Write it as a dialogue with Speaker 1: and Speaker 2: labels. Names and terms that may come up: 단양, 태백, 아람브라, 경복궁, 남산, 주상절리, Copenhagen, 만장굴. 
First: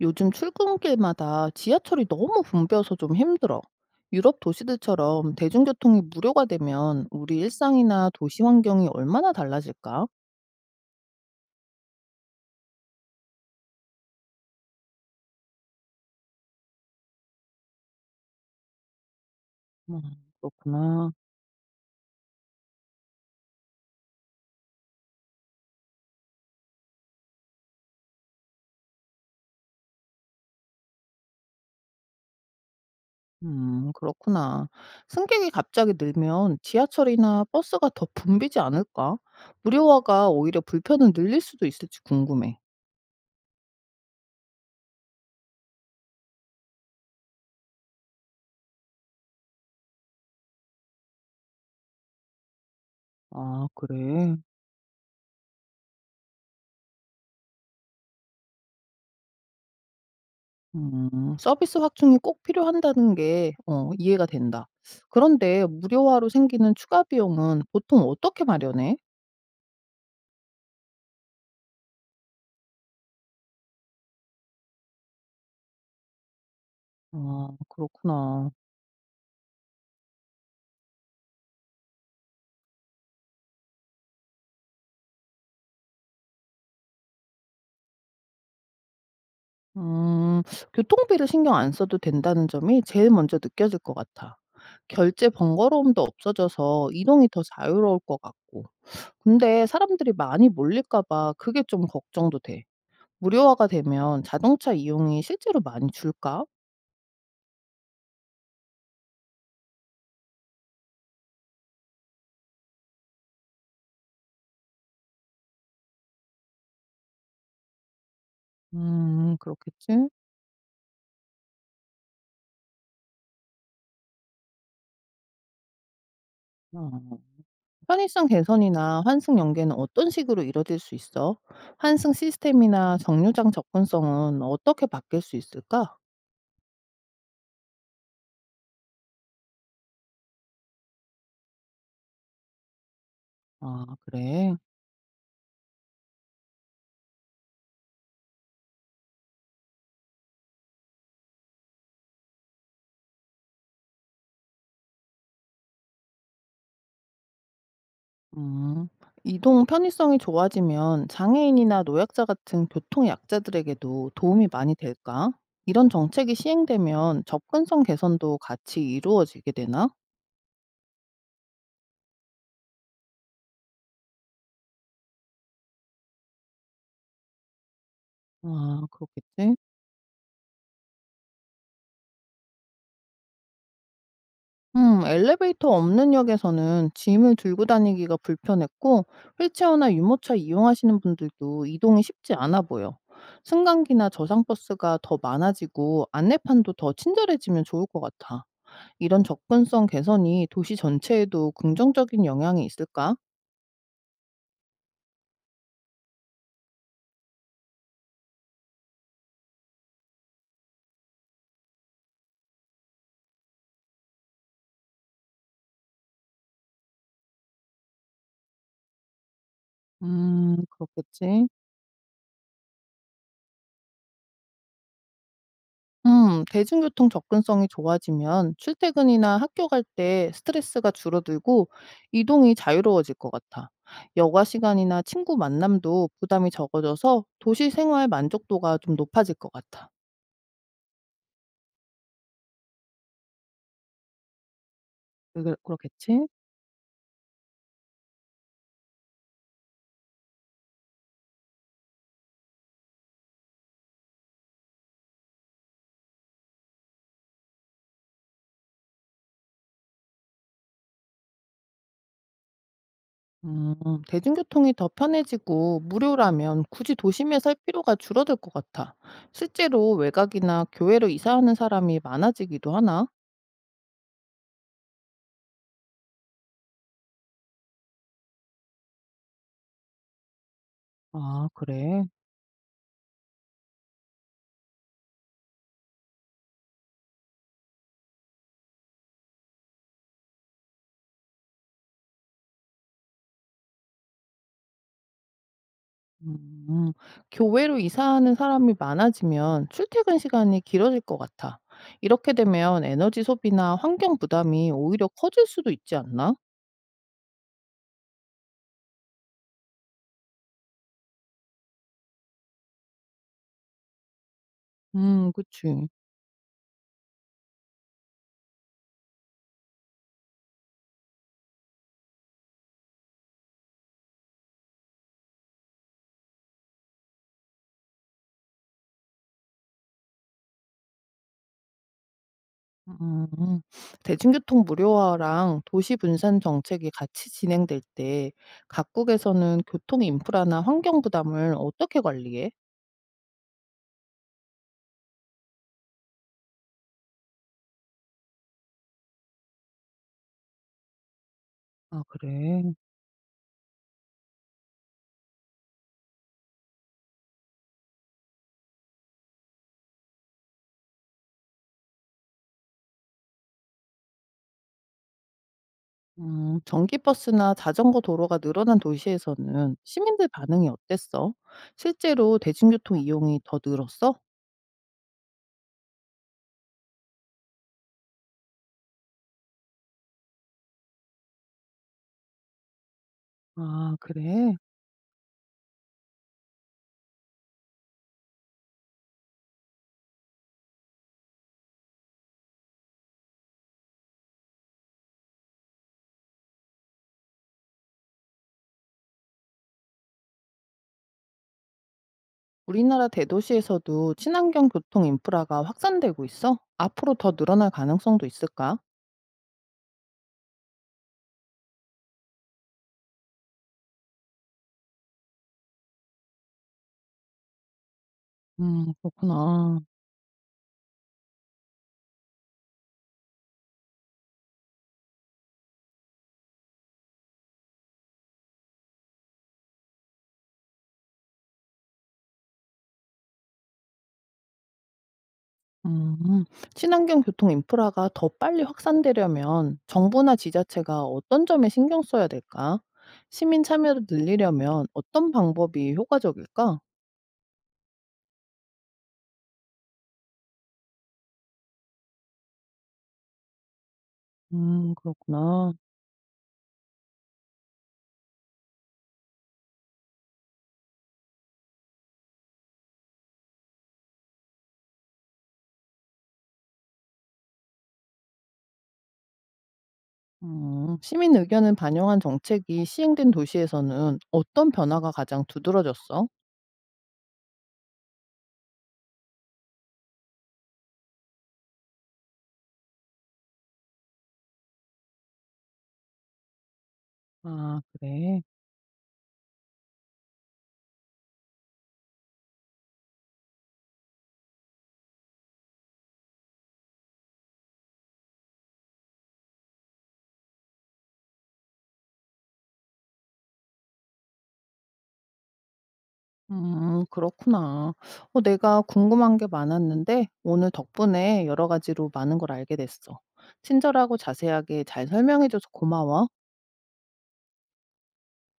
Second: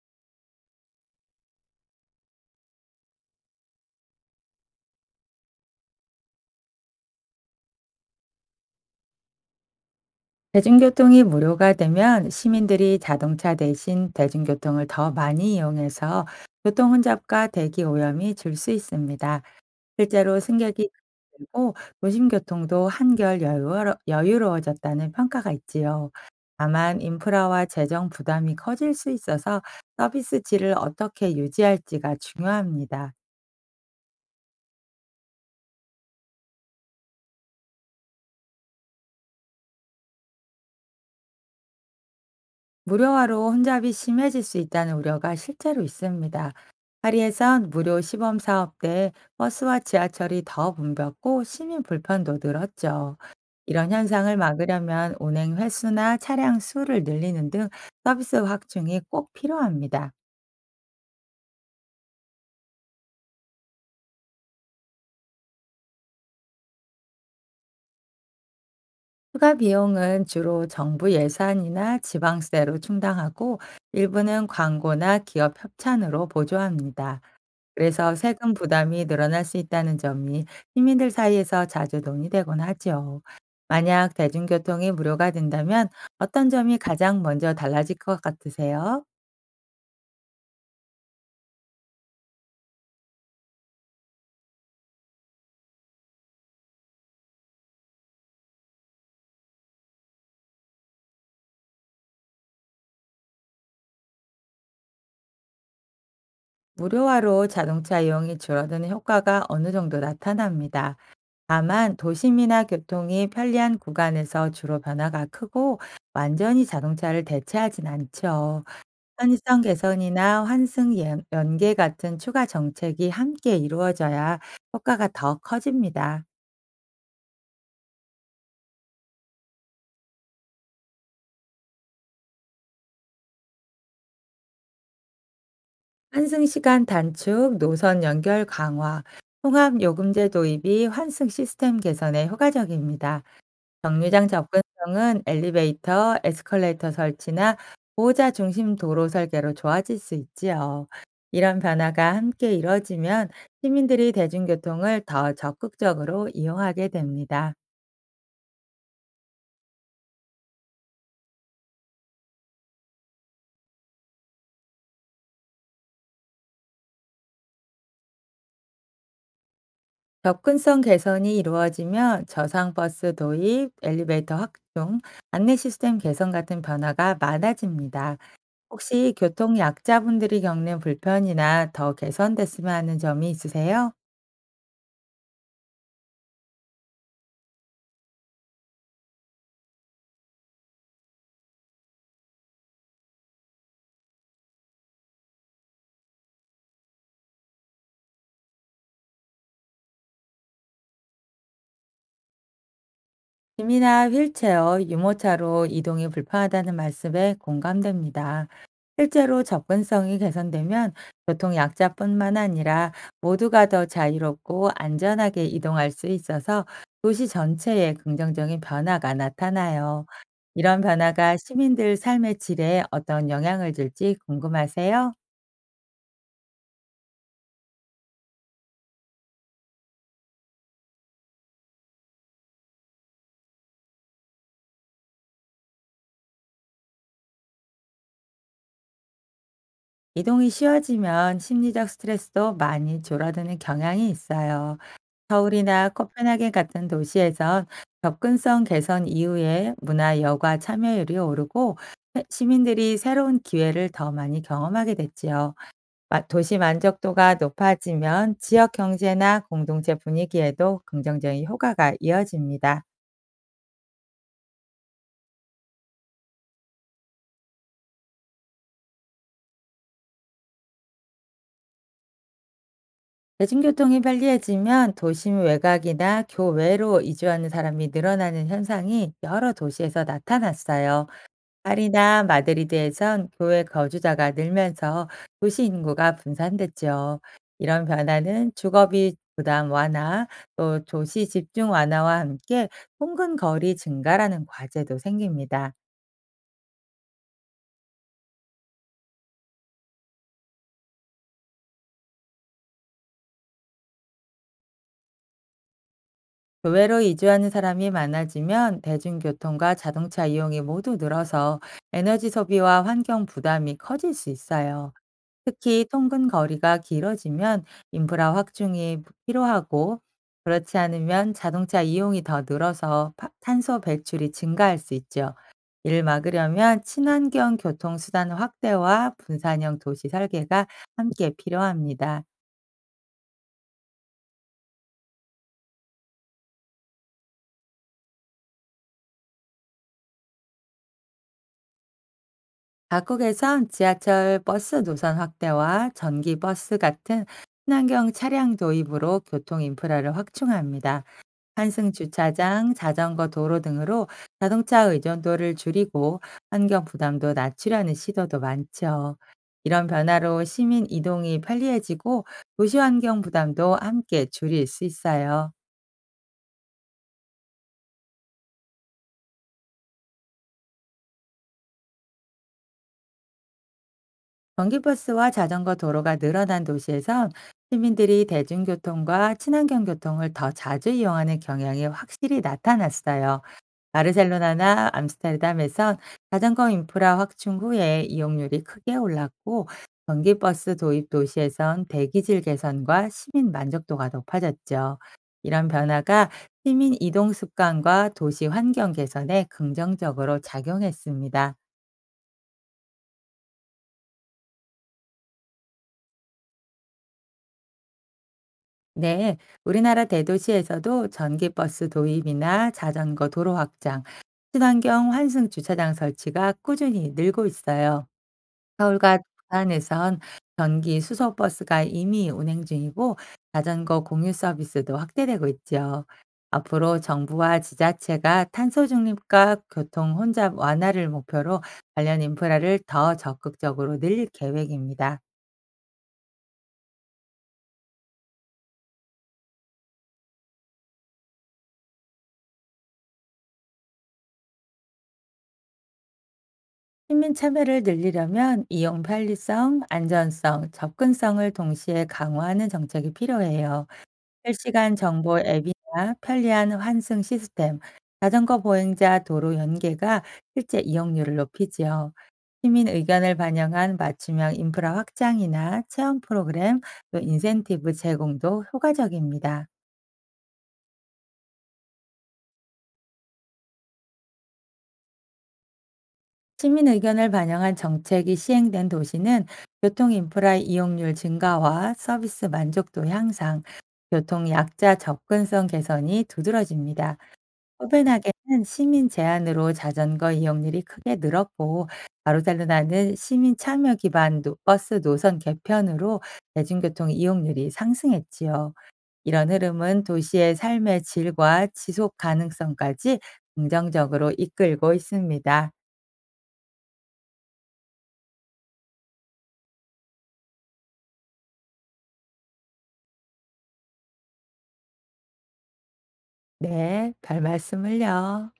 Speaker 1: 요즘 출근길마다 지하철이 너무 붐벼서 좀 힘들어. 유럽 도시들처럼 대중교통이 무료가 되면 우리 일상이나 도시 환경이 얼마나 달라질까?
Speaker 2: 대중교통이 무료가 되면 시민들이 자동차 대신 대중교통을 더 많이 이용해서 교통 혼잡과 대기 오염이 줄 수 있습니다.
Speaker 1: 음,
Speaker 2: 실제로 승객이
Speaker 1: 그렇구나.
Speaker 2: 늘고 도심 교통도 한결 여유로워졌다는 평가가 있지요. 다만 인프라와 재정 부담이 커질 수 있어서 서비스 질을 어떻게 유지할지가 중요합니다.
Speaker 1: 그렇구나. 승객이 갑자기 늘면 지하철이나 버스가 더 붐비지 않을까? 무료화가 오히려 불편을 늘릴 수도 있을지 궁금해.
Speaker 2: 무료화로 혼잡이 심해질 수 있다는 우려가 실제로 있습니다. 파리에선 무료 시범 사업 때 버스와 지하철이 더 붐볐고 시민 불편도 늘었죠.
Speaker 1: 아,
Speaker 2: 이런 현상을
Speaker 1: 그래.
Speaker 2: 막으려면 운행 횟수나 차량 수를 늘리는 등 서비스 확충이 꼭 필요합니다.
Speaker 1: 음. 서비스 확충이 꼭 필요한다는 게 이해가 된다. 그런데 무료화로 생기는 추가 비용은 보통 어떻게 마련해?
Speaker 2: 추가 비용은 주로 정부 예산이나 지방세로 충당하고 일부는 광고나 기업 협찬으로 보조합니다.
Speaker 1: 아,
Speaker 2: 그래서
Speaker 1: 그렇구나.
Speaker 2: 세금 부담이 늘어날 수 있다는 점이 시민들 사이에서 자주 논의되곤 하죠. 만약 대중교통이 무료가 된다면 어떤 점이 가장 먼저 달라질 것 같으세요?
Speaker 1: 음. 교통비를 신경 안 써도 된다는 점이 제일 먼저 느껴질 것 같아. 결제 번거로움도 없어져서 이동이 더 자유로울 것 같고. 근데 사람들이 많이 몰릴까 봐 그게 좀 걱정도 돼. 무료화가 되면 자동차 이용이 실제로 많이 줄까?
Speaker 2: 무료화로 자동차 이용이 줄어드는 효과가 어느 정도 나타납니다. 다만 도심이나 교통이 편리한 구간에서 주로 변화가 크고 완전히 자동차를 대체하진 않죠.
Speaker 1: 음,
Speaker 2: 편의성
Speaker 1: 그렇겠지?
Speaker 2: 개선이나 환승 연 연계 같은 추가 정책이 함께 이루어져야 효과가 더 커집니다.
Speaker 1: 어. 편의성 개선이나 환승 연계는 어떤 식으로 이뤄질 수 있어? 환승 시스템이나 정류장 접근성은 어떻게 바뀔 수 있을까?
Speaker 2: 환승 시간 단축, 노선 연결 강화, 통합 요금제 도입이 환승 시스템 개선에 효과적입니다.
Speaker 1: 아,
Speaker 2: 정류장
Speaker 1: 그래.
Speaker 2: 접근성은 엘리베이터, 에스컬레이터 설치나 보호자 중심 도로 설계로 좋아질 수 있지요. 이런 변화가 함께 이뤄지면 시민들이 대중교통을 더 적극적으로 이용하게 됩니다.
Speaker 1: 음. 이동 편의성이 좋아지면 장애인이나 노약자 같은 교통 약자들에게도 도움이 많이 될까? 이런 정책이 시행되면 접근성 개선도 같이 이루어지게 되나?
Speaker 2: 접근성 개선이 이루어지면 저상 버스 도입, 엘리베이터 확충, 안내 시스템 개선 같은 변화가 많아집니다.
Speaker 1: 아,
Speaker 2: 혹시
Speaker 1: 그렇겠지.
Speaker 2: 교통 약자분들이 겪는 불편이나 더 개선됐으면 하는 점이 있으세요?
Speaker 1: 엘리베이터 없는 역에서는 짐을 들고 다니기가 불편했고, 휠체어나 유모차 이용하시는 분들도 이동이 쉽지 않아 보여. 승강기나 저상버스가 더 많아지고, 안내판도 더 친절해지면 좋을 것 같아. 이런 접근성 개선이 도시 전체에도 긍정적인 영향이 있을까?
Speaker 2: 짐이나 휠체어, 유모차로 이동이 불편하다는 말씀에 공감됩니다. 실제로 접근성이 개선되면 교통 약자뿐만 아니라 모두가 더 자유롭고 안전하게 이동할 수 있어서 도시 전체에 긍정적인 변화가 나타나요. 이런 변화가
Speaker 1: 그렇겠지.
Speaker 2: 시민들 삶의 질에 어떤 영향을 줄지 궁금하세요?
Speaker 1: 대중교통 접근성이 좋아지면 출퇴근이나 학교 갈 때 스트레스가 줄어들고 이동이 자유로워질 것 같아. 여가 시간이나 친구 만남도 부담이 적어져서 도시 생활 만족도가 좀 높아질 것 같아.
Speaker 2: 이동이 쉬워지면 심리적 스트레스도 많이 줄어드는 경향이 있어요.
Speaker 1: 그-
Speaker 2: 서울이나
Speaker 1: 그렇겠지?
Speaker 2: 코펜하겐 같은 도시에선 접근성 개선 이후에 문화 여가 참여율이 오르고 시민들이 새로운 기회를 더 많이 경험하게 됐지요. 도시 만족도가 높아지면 지역 경제나 공동체 분위기에도 긍정적인 효과가 이어집니다.
Speaker 1: 음, 대중교통이 더 편해지고 무료라면 굳이 도심에 살 필요가 줄어들 것 같아. 실제로 외곽이나 교외로 이사하는 사람이 많아지기도 하나?
Speaker 2: 대중교통이 편리해지면 도심 외곽이나 교외로 이주하는 사람이 늘어나는 현상이 여러 도시에서 나타났어요.
Speaker 1: 아, 그래.
Speaker 2: 파리나 마드리드에선 교회 거주자가 늘면서 도시 인구가 분산됐죠. 이런 변화는 주거비 부담 완화, 또 도시 집중 완화와 함께 통근 거리 증가라는 과제도 생깁니다.
Speaker 1: 음. 교외로 이사하는 사람이 많아지면 출퇴근 시간이 길어질 것 같아. 이렇게 되면 에너지 소비나 환경 부담이 오히려 커질 수도 있지 않나?
Speaker 2: 교외로 이주하는 사람이 많아지면 대중교통과 자동차 이용이 모두 늘어서 에너지 소비와 환경 부담이 커질 수 있어요. 특히
Speaker 1: 그치.
Speaker 2: 통근 거리가 길어지면 인프라 확충이 필요하고 그렇지 않으면 자동차 이용이 더 늘어서 탄소 배출이 증가할 수 있죠. 이를 막으려면 친환경 교통수단 확대와 분산형 도시 설계가 함께 필요합니다.
Speaker 1: 음. 대중교통 무료화랑 도시 분산 정책이 같이 진행될 때 각국에서는 교통 인프라나 환경 부담을 어떻게 관리해?
Speaker 2: 각국에선 지하철 버스 노선 확대와 전기 버스 같은 친환경 차량 도입으로 교통 인프라를 확충합니다. 환승
Speaker 1: 아, 그래.
Speaker 2: 주차장, 자전거 도로 등으로 자동차 의존도를 줄이고 환경 부담도 낮추려는 시도도 많죠. 이런 변화로 시민 이동이 편리해지고 도시 환경 부담도 함께 줄일 수 있어요.
Speaker 1: 전기버스나 자전거 도로가 늘어난 도시에서는 시민들 반응이 어땠어? 실제로 대중교통 이용이 더 늘었어?
Speaker 2: 전기버스와 자전거 도로가 늘어난 도시에선 시민들이 대중교통과 친환경 교통을 더 자주 이용하는 경향이 확실히 나타났어요.
Speaker 1: 아, 그래.
Speaker 2: 바르셀로나나 암스테르담에선 자전거 인프라 확충 후에 이용률이 크게 올랐고 전기버스 도입 도시에선 대기질 개선과 시민 만족도가 높아졌죠. 이런 변화가 시민 이동 습관과 도시 환경 개선에 긍정적으로 작용했습니다.
Speaker 1: 우리나라 대도시에서도 친환경 교통 인프라가 확산되고 있어? 앞으로 더 늘어날 가능성도 있을까?
Speaker 2: 네, 우리나라 대도시에서도 전기버스 도입이나 자전거 도로 확장, 친환경 환승 주차장 설치가 꾸준히 늘고 있어요. 서울과
Speaker 1: 그렇구나.
Speaker 2: 부산에선 전기 수소 버스가 이미 운행 중이고 자전거 공유 서비스도 확대되고 있죠. 앞으로 정부와 지자체가 탄소 중립과 교통 혼잡 완화를 목표로 관련 인프라를 더 적극적으로 늘릴 계획입니다.
Speaker 1: 음, 친환경 교통 인프라가 더 빨리 확산되려면 정부나 지자체가 어떤 점에 신경 써야 될까? 시민 참여를 늘리려면 어떤 방법이 효과적일까?
Speaker 2: 시민 참여를 늘리려면 이용 편리성, 안전성, 접근성을 동시에 강화하는 정책이 필요해요. 실시간 정보
Speaker 1: 그렇구나.
Speaker 2: 앱이나 편리한 환승 시스템, 자전거 보행자 도로 연계가 실제 이용률을 높이지요. 시민 의견을 반영한 맞춤형 인프라 확장이나 체험 프로그램, 또 인센티브 제공도 효과적입니다.
Speaker 1: 시민 의견을 반영한 정책이 시행된 도시에서는 어떤 변화가 가장 두드러졌어?
Speaker 2: 시민 의견을 반영한 정책이 시행된 도시는 교통 인프라 이용률 증가와 서비스 만족도 향상, 교통 약자 접근성 개선이 두드러집니다.
Speaker 1: 아, 그래.
Speaker 2: 코펜하겐은 시민 제한으로 자전거 이용률이 크게 늘었고, 바르셀로나는 시민 참여 기반 버스 노선 개편으로 대중교통 이용률이 상승했지요. 이런 흐름은 도시의 삶의 질과 지속 가능성까지 긍정적으로 이끌고 있습니다.
Speaker 1: 그렇구나. 어, 내가 궁금한 게 많았는데 오늘 덕분에 여러 가지로 많은 걸 알게 됐어. 친절하고 자세하게 잘 설명해줘서 고마워.
Speaker 2: 네, 별 말씀을요.